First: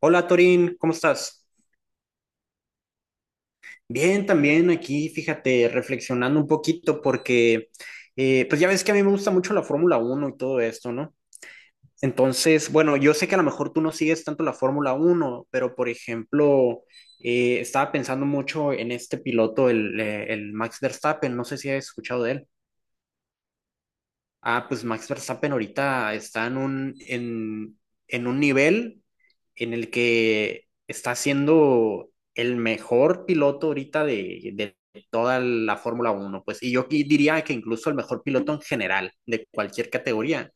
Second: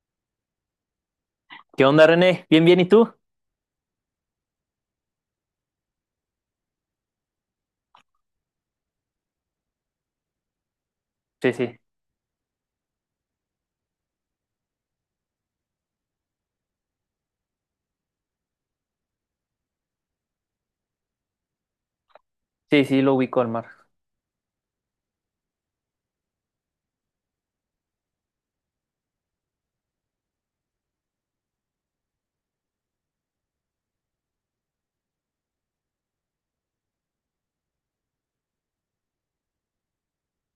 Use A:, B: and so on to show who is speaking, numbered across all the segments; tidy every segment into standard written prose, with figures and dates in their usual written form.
A: Hola Torín, ¿cómo estás?
B: ¿Qué onda, René? ¿Bien, bien? ¿Y tú?
A: Bien, también aquí, fíjate, reflexionando un poquito porque, pues ya ves que a mí me gusta mucho la Fórmula Uno y todo esto, ¿no?
B: Sí, sí,
A: Entonces, bueno, yo sé que a lo mejor tú no sigues tanto la Fórmula Uno, pero por ejemplo, estaba pensando mucho en este piloto, el Max Verstappen, no sé si has escuchado de él.
B: sí, sí, lo ubico al mar.
A: Ah, pues Max Verstappen ahorita está en un nivel en el que está siendo el mejor piloto ahorita de toda la Fórmula Uno, pues, y yo diría que incluso el mejor piloto en general de cualquier categoría.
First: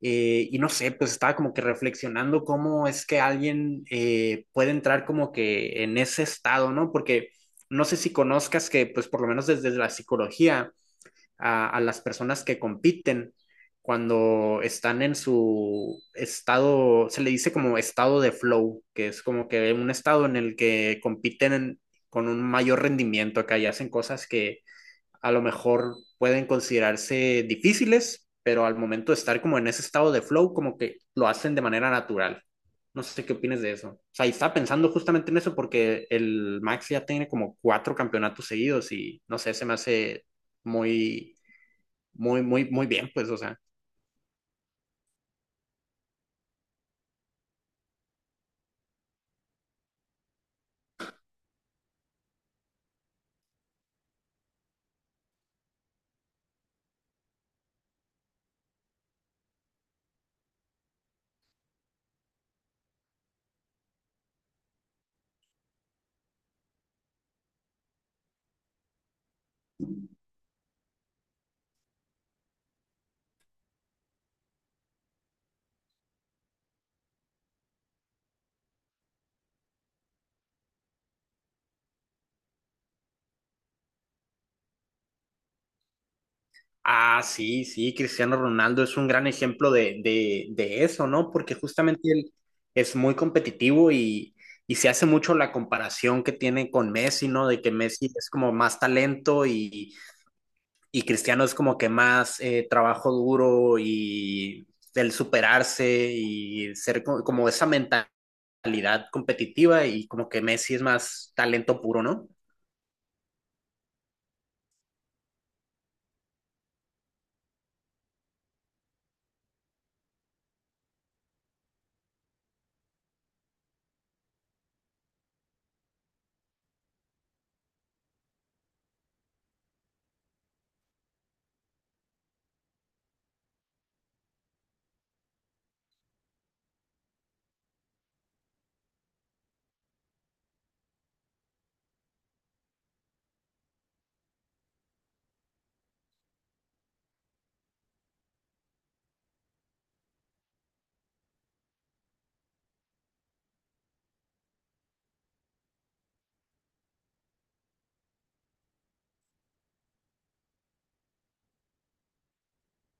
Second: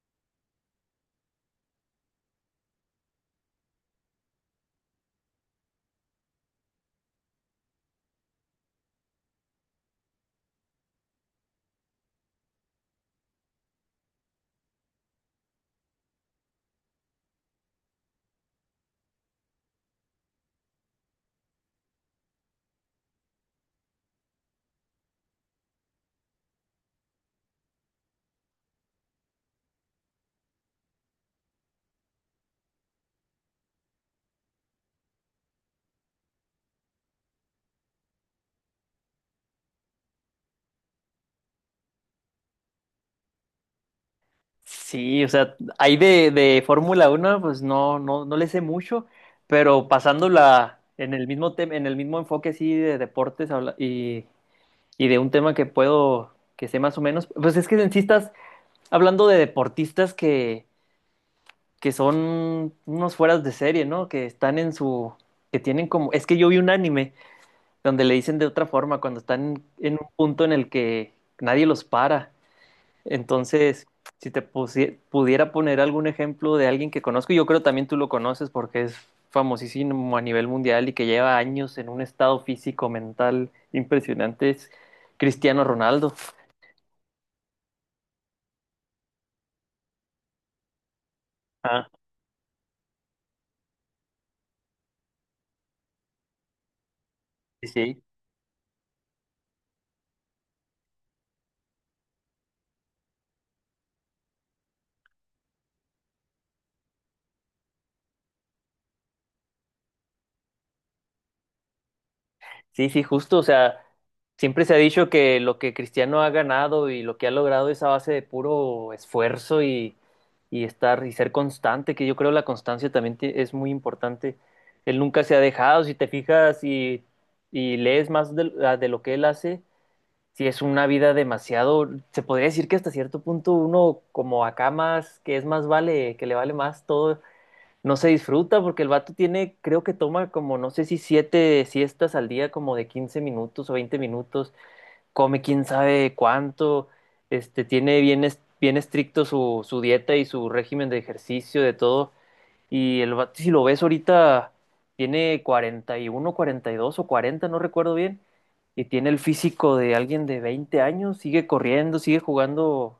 A: Y no sé, pues estaba como que reflexionando cómo es que alguien puede entrar como que en ese estado, ¿no? Porque no sé si conozcas que, pues, por lo menos desde la psicología a las personas que compiten cuando están en su estado, se le dice como estado de flow, que es como que un estado en el que con un mayor rendimiento acá y hacen cosas que a lo mejor pueden considerarse difíciles, pero al momento de estar como en ese estado de flow, como que lo hacen de manera natural. No sé qué opinas de eso. O sea, y estaba pensando justamente en eso porque el Max ya tiene como cuatro campeonatos seguidos y no sé, se me hace muy muy, muy, muy bien, pues, o sea.
B: Sí, o sea, ahí de Fórmula Uno, pues no le sé mucho, pero pasándola en el mismo tema, en el mismo enfoque así de deportes y de un tema que puedo, que sé más o menos, pues es que en sí estás hablando de deportistas que son unos fueras de serie, ¿no? Que están en su, que tienen como, es que yo vi un anime donde le dicen de otra forma, cuando están en un punto en el que nadie los para. Entonces, si pudiera poner algún ejemplo de alguien que conozco, yo creo también tú lo conoces porque es famosísimo a nivel mundial y que lleva años en un estado físico, mental impresionante, es Cristiano Ronaldo.
A: Ah, sí, sí, Cristiano Ronaldo es un gran ejemplo de eso, ¿no? Porque
B: Ah,
A: justamente él es muy competitivo y se hace mucho la comparación que tiene con Messi, ¿no? De
B: sí,
A: que
B: sí.
A: Messi es como más talento y Cristiano es como que más trabajo duro y el superarse y ser como esa mentalidad competitiva y como que Messi es más talento puro, ¿no?
B: Sí, sí, justo, o sea, siempre se ha dicho que lo que Cristiano ha ganado y lo que ha logrado es a base de puro esfuerzo y estar y ser constante, que yo creo la constancia también es muy importante. Él nunca se ha dejado, si te fijas y lees más de, de lo que él hace, si es una vida demasiado, se podría decir que hasta cierto punto uno como acá más, que es más vale, que le vale más todo no se disfruta porque el vato tiene, creo que toma como, no sé si 7 siestas al día, como de 15 minutos o 20 minutos, come quién sabe cuánto, este, tiene bien, bien estricto su, su dieta y su régimen de ejercicio, de todo. Y el vato, si lo ves ahorita, tiene 40 40 y uno 40 y dos o 40 no recuerdo bien, y tiene el físico de alguien de 20 años, sigue corriendo, sigue jugando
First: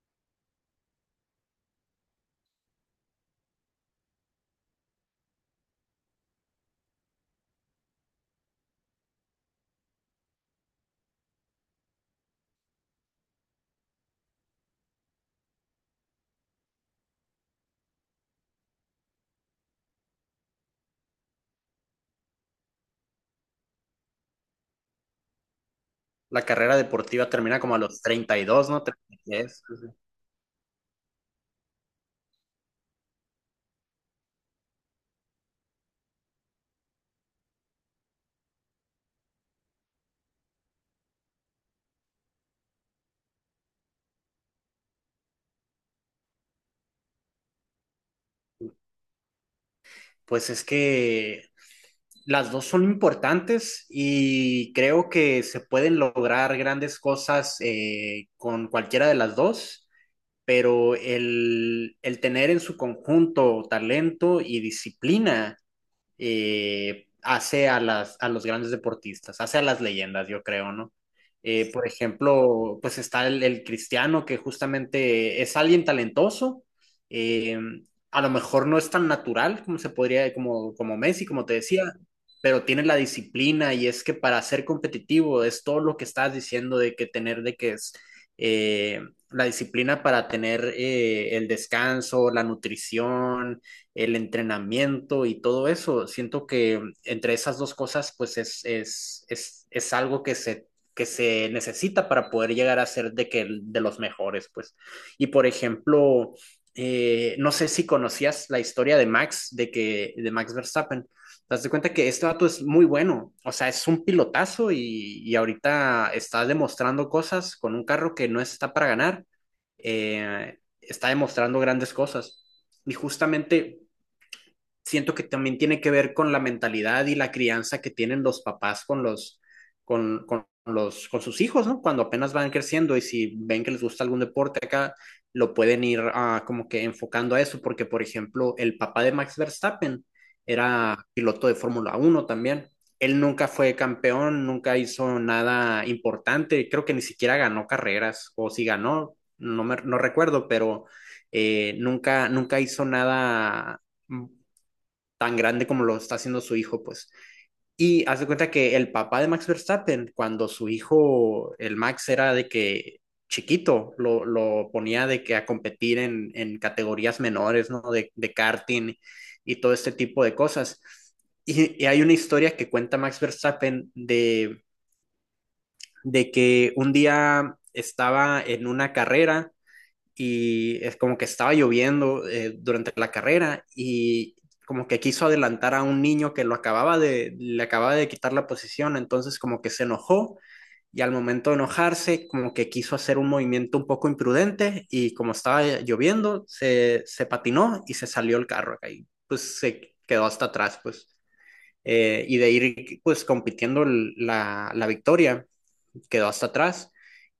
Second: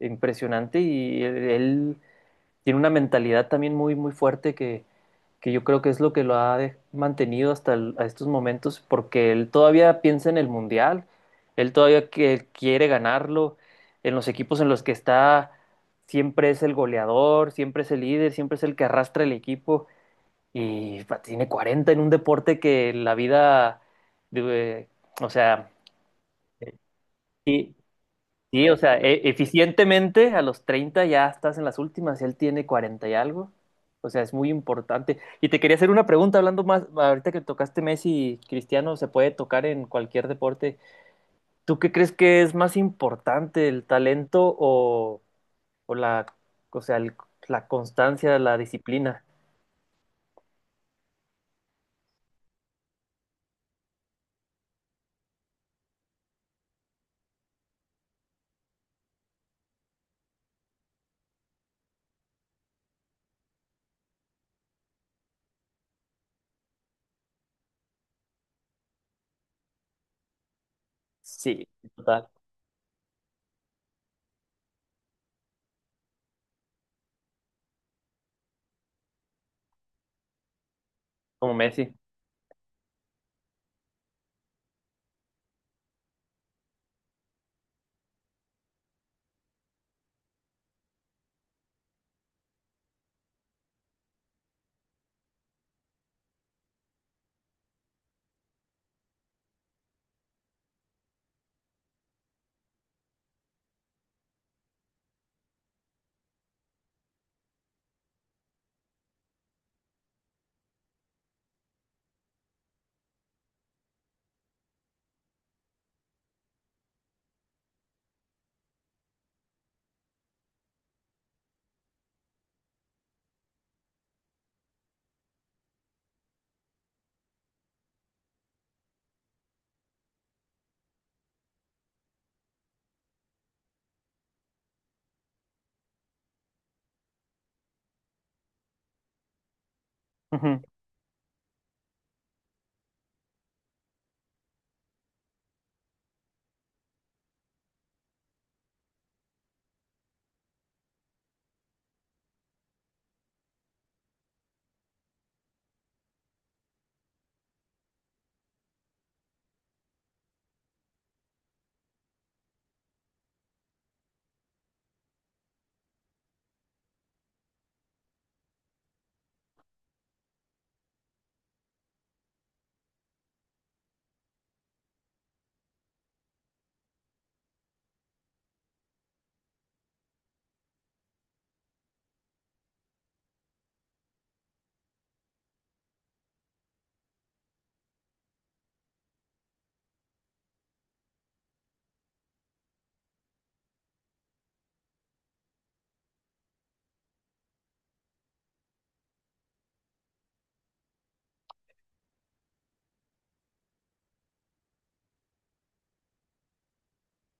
B: impresionante y él tiene una mentalidad también muy, muy fuerte que yo creo que es lo que lo mantenido hasta a estos momentos, porque él todavía piensa en el mundial, él todavía que quiere ganarlo, en los equipos en los que está siempre es el goleador, siempre es el líder, siempre es el que arrastra el equipo y pa, tiene 40 en un deporte que la vida, de- o sea,
A: La carrera deportiva termina
B: y
A: como a los treinta y
B: sí,
A: dos,
B: o
A: ¿no?
B: sea,
A: 33.
B: eficientemente a los 30 ya estás en las últimas, él tiene 40 y algo. O sea, es muy importante. Y te quería hacer una pregunta, hablando más, ahorita que tocaste Messi, Cristiano, se puede tocar en cualquier deporte. ¿Tú qué crees que es más importante, el talento o la, o sea, la constancia, la disciplina?
A: Pues es que las dos son importantes y creo que se pueden lograr grandes cosas con cualquiera de las dos, pero el tener en su conjunto talento y disciplina hace a a los grandes deportistas, hace a las leyendas, yo creo, ¿no?
B: Sí,
A: Por
B: total,
A: ejemplo, pues está cristiano que justamente es alguien talentoso, eh, a lo mejor no es tan natural como se podría, como Messi, como
B: como
A: te decía,
B: Messi.
A: pero tiene la disciplina y es que para ser competitivo es todo lo que estás diciendo de que tener, de que es eh, la disciplina para tener el descanso, la nutrición, el entrenamiento y todo eso. Siento que entre esas dos cosas, pues es algo que se necesita para poder llegar a ser de, que, de los mejores, pues. Y por ejemplo, no sé si conocías la historia de Max, de Max Verstappen. Te das cuenta que este dato es muy bueno, o sea, es un pilotazo y ahorita está demostrando cosas con un carro que no está para ganar, está demostrando grandes cosas. Y justamente siento que también tiene que ver con la mentalidad y la crianza que tienen los papás con con sus hijos, ¿no? Cuando apenas van creciendo y si ven que les gusta algún deporte acá, lo pueden ir como que enfocando a eso, porque por ejemplo, el papá de Max Verstappen
B: Ujú.
A: era piloto de Fórmula Uno también. Él nunca fue campeón, nunca hizo nada importante, creo que ni siquiera ganó carreras, o si ganó, no recuerdo, pero nunca hizo nada tan grande como lo está haciendo su hijo, pues. Y haz de cuenta que el papá de Max Verstappen, cuando su hijo, el Max, era de que chiquito, lo ponía de que a competir en categorías menores, ¿no? De karting y todo este tipo de cosas. Y hay una historia que cuenta Max Verstappen de que un día estaba en una carrera y es como que estaba lloviendo durante la carrera y como que quiso adelantar a un niño que lo le acababa de quitar la posición, entonces como que se enojó y al momento de enojarse como que quiso hacer un movimiento un poco imprudente y como estaba lloviendo se patinó y se salió el carro acá y pues se quedó hasta atrás pues y de ir pues compitiendo la victoria quedó hasta atrás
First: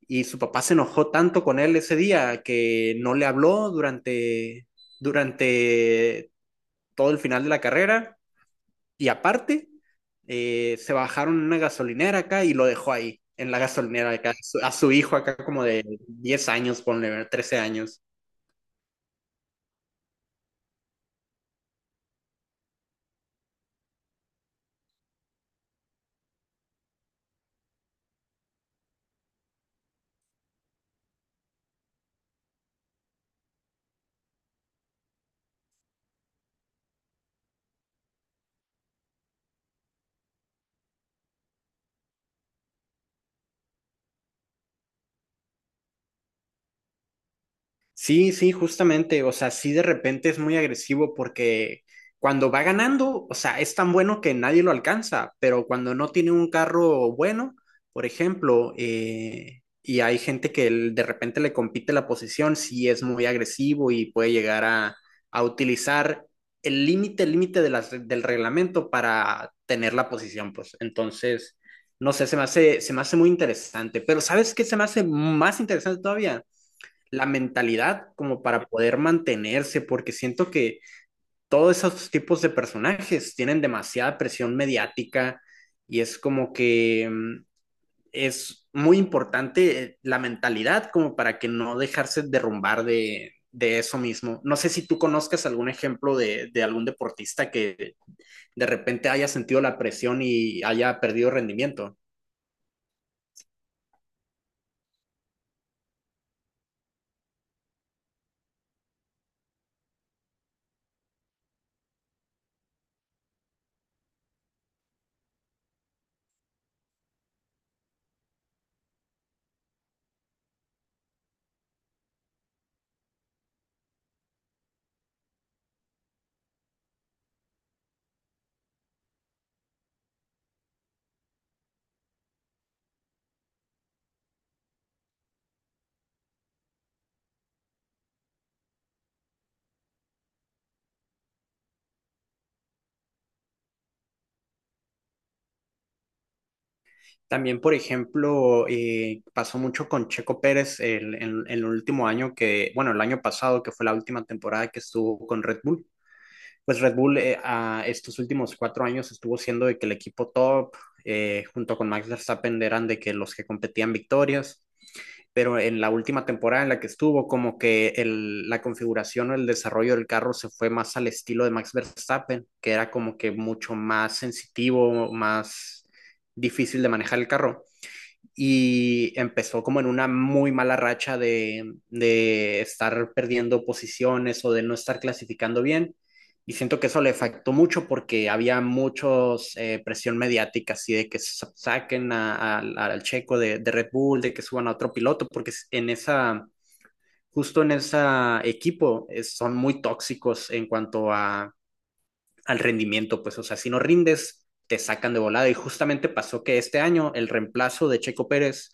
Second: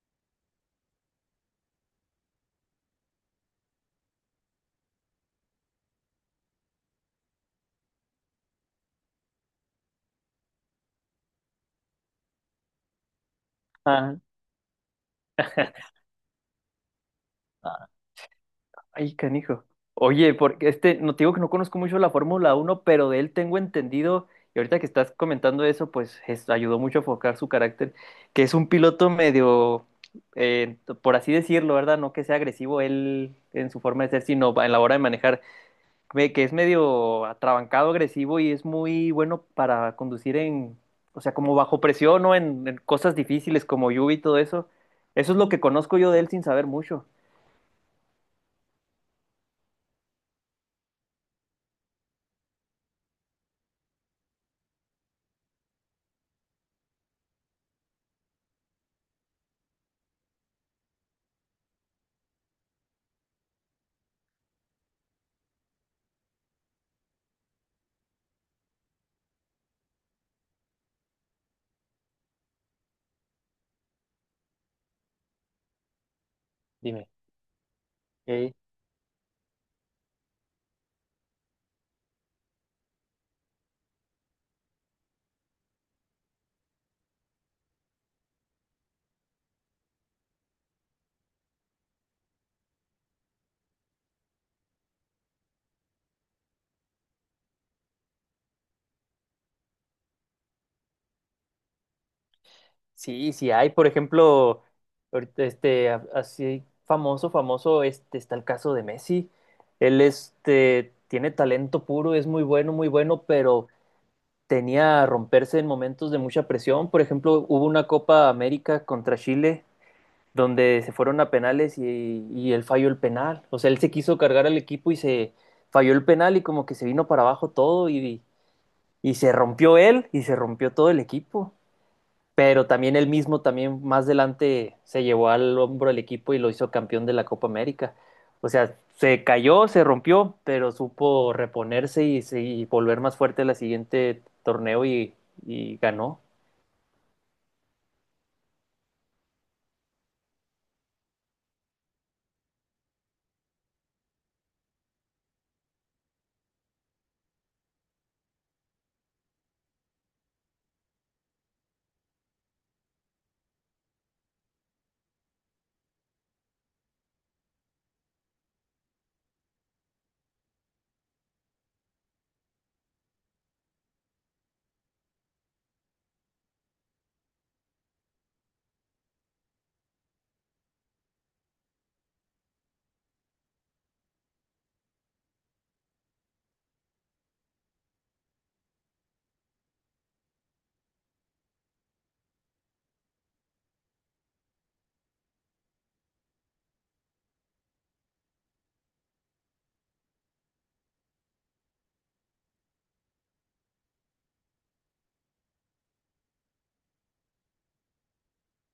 A: y su papá se enojó tanto con él ese día que no le habló durante todo el final de la carrera y aparte se bajaron en una gasolinera acá y lo dejó ahí, en la gasolinera acá, a su hijo acá como de 10 años, ponle, 13
B: Ajá.
A: años.
B: Ay, canijo. Oye, porque este, no te digo que no conozco mucho la Fórmula Uno, pero de él tengo entendido, y ahorita que estás comentando eso, pues ayudó mucho a focar su carácter, que es un piloto medio, eh, por así decirlo, ¿verdad? No que sea agresivo él en su forma de ser, sino en la hora de manejar, que es medio atrabancado, agresivo y es muy bueno para conducir en, o sea, como bajo presión o en cosas difíciles como lluvia y todo eso. Eso es lo que conozco yo de él sin saber mucho.
A: Sí, sí, justamente, o sea, sí de repente es muy agresivo porque cuando va ganando, o sea, es tan bueno que nadie lo alcanza, pero cuando no tiene un carro bueno, por ejemplo, y hay gente que de repente le compite la posición, sí es muy agresivo y puede llegar a utilizar el límite, del reglamento para tener la posición, pues entonces, no sé, se me hace muy interesante, pero ¿sabes qué se me hace más interesante todavía?
B: Dime.
A: La mentalidad como para poder mantenerse, porque siento que todos esos tipos de personajes tienen demasiada presión mediática y es como que es muy importante la mentalidad como para que no dejarse derrumbar de eso mismo. No sé si tú conozcas algún ejemplo de algún deportista que de repente haya sentido la presión y haya perdido rendimiento.
B: Sí, sí hay, por ejemplo, ahorita, este, así famoso, famoso, este, está el caso de Messi. Él, este, tiene talento puro, es muy bueno, muy bueno, pero tenía a romperse en momentos de mucha presión. Por ejemplo, hubo una Copa América contra Chile, donde se fueron a penales y él falló el penal. O sea, él se quiso cargar al equipo y se falló el penal y como que se vino para abajo todo y se rompió él y se rompió todo el equipo pero también él mismo, también más adelante, se llevó al hombro el equipo y lo hizo campeón de la Copa América. O sea, se cayó, se rompió, pero supo reponerse y, y volver más fuerte la siguiente torneo y ganó.
A: También, por ejemplo, pasó mucho con Checo Pérez en el último año que, bueno, el año pasado, que fue la última temporada que estuvo con Red Bull. Pues Red Bull a estos últimos cuatro años estuvo siendo de que el equipo top, junto con Max Verstappen, eran de que los que competían victorias, pero en la última temporada en la que estuvo, como que el, la configuración o el desarrollo del carro se fue más al estilo de Max Verstappen, que era como que mucho más sensitivo, más difícil de manejar el carro y empezó como en una muy mala racha de estar perdiendo posiciones o de no estar clasificando bien. Y siento que eso le afectó mucho porque había muchos presión mediática, así de que saquen al checo de Red Bull, de que suban a otro piloto, porque en justo en ese equipo son muy tóxicos en cuanto a, al rendimiento, pues, o sea, si no rindes, te sacan de volada. Y justamente pasó que este año el reemplazo de Checo Pérez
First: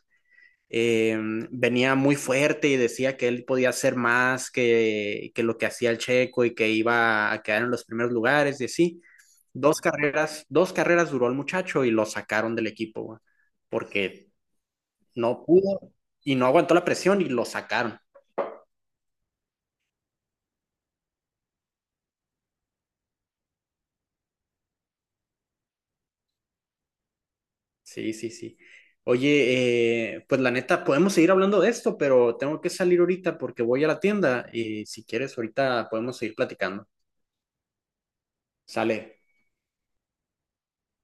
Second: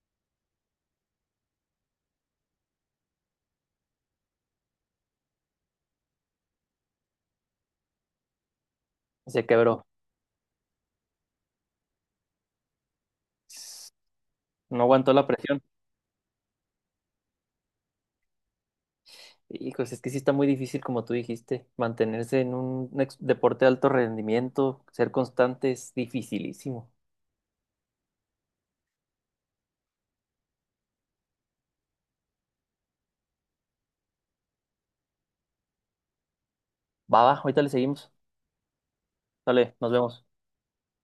A: eh, venía muy fuerte y decía que él podía hacer más que lo que hacía el Checo y que iba a quedar en los primeros lugares y así.
B: Se quebró.
A: Dos carreras duró el muchacho y lo sacaron del equipo, güey, porque
B: No aguantó la
A: no
B: presión.
A: pudo y no aguantó la presión y lo sacaron.
B: Y pues es que sí está muy difícil, como tú dijiste, mantenerse en un deporte de alto rendimiento, ser constante es dificilísimo.
A: Sí, sí, sí. Oye, pues la neta, podemos seguir hablando de esto, pero tengo que salir ahorita porque voy a la tienda y si quieres, ahorita podemos seguir platicando.
B: Va, va, ahorita le seguimos.
A: Sale.
B: Dale, nos vemos.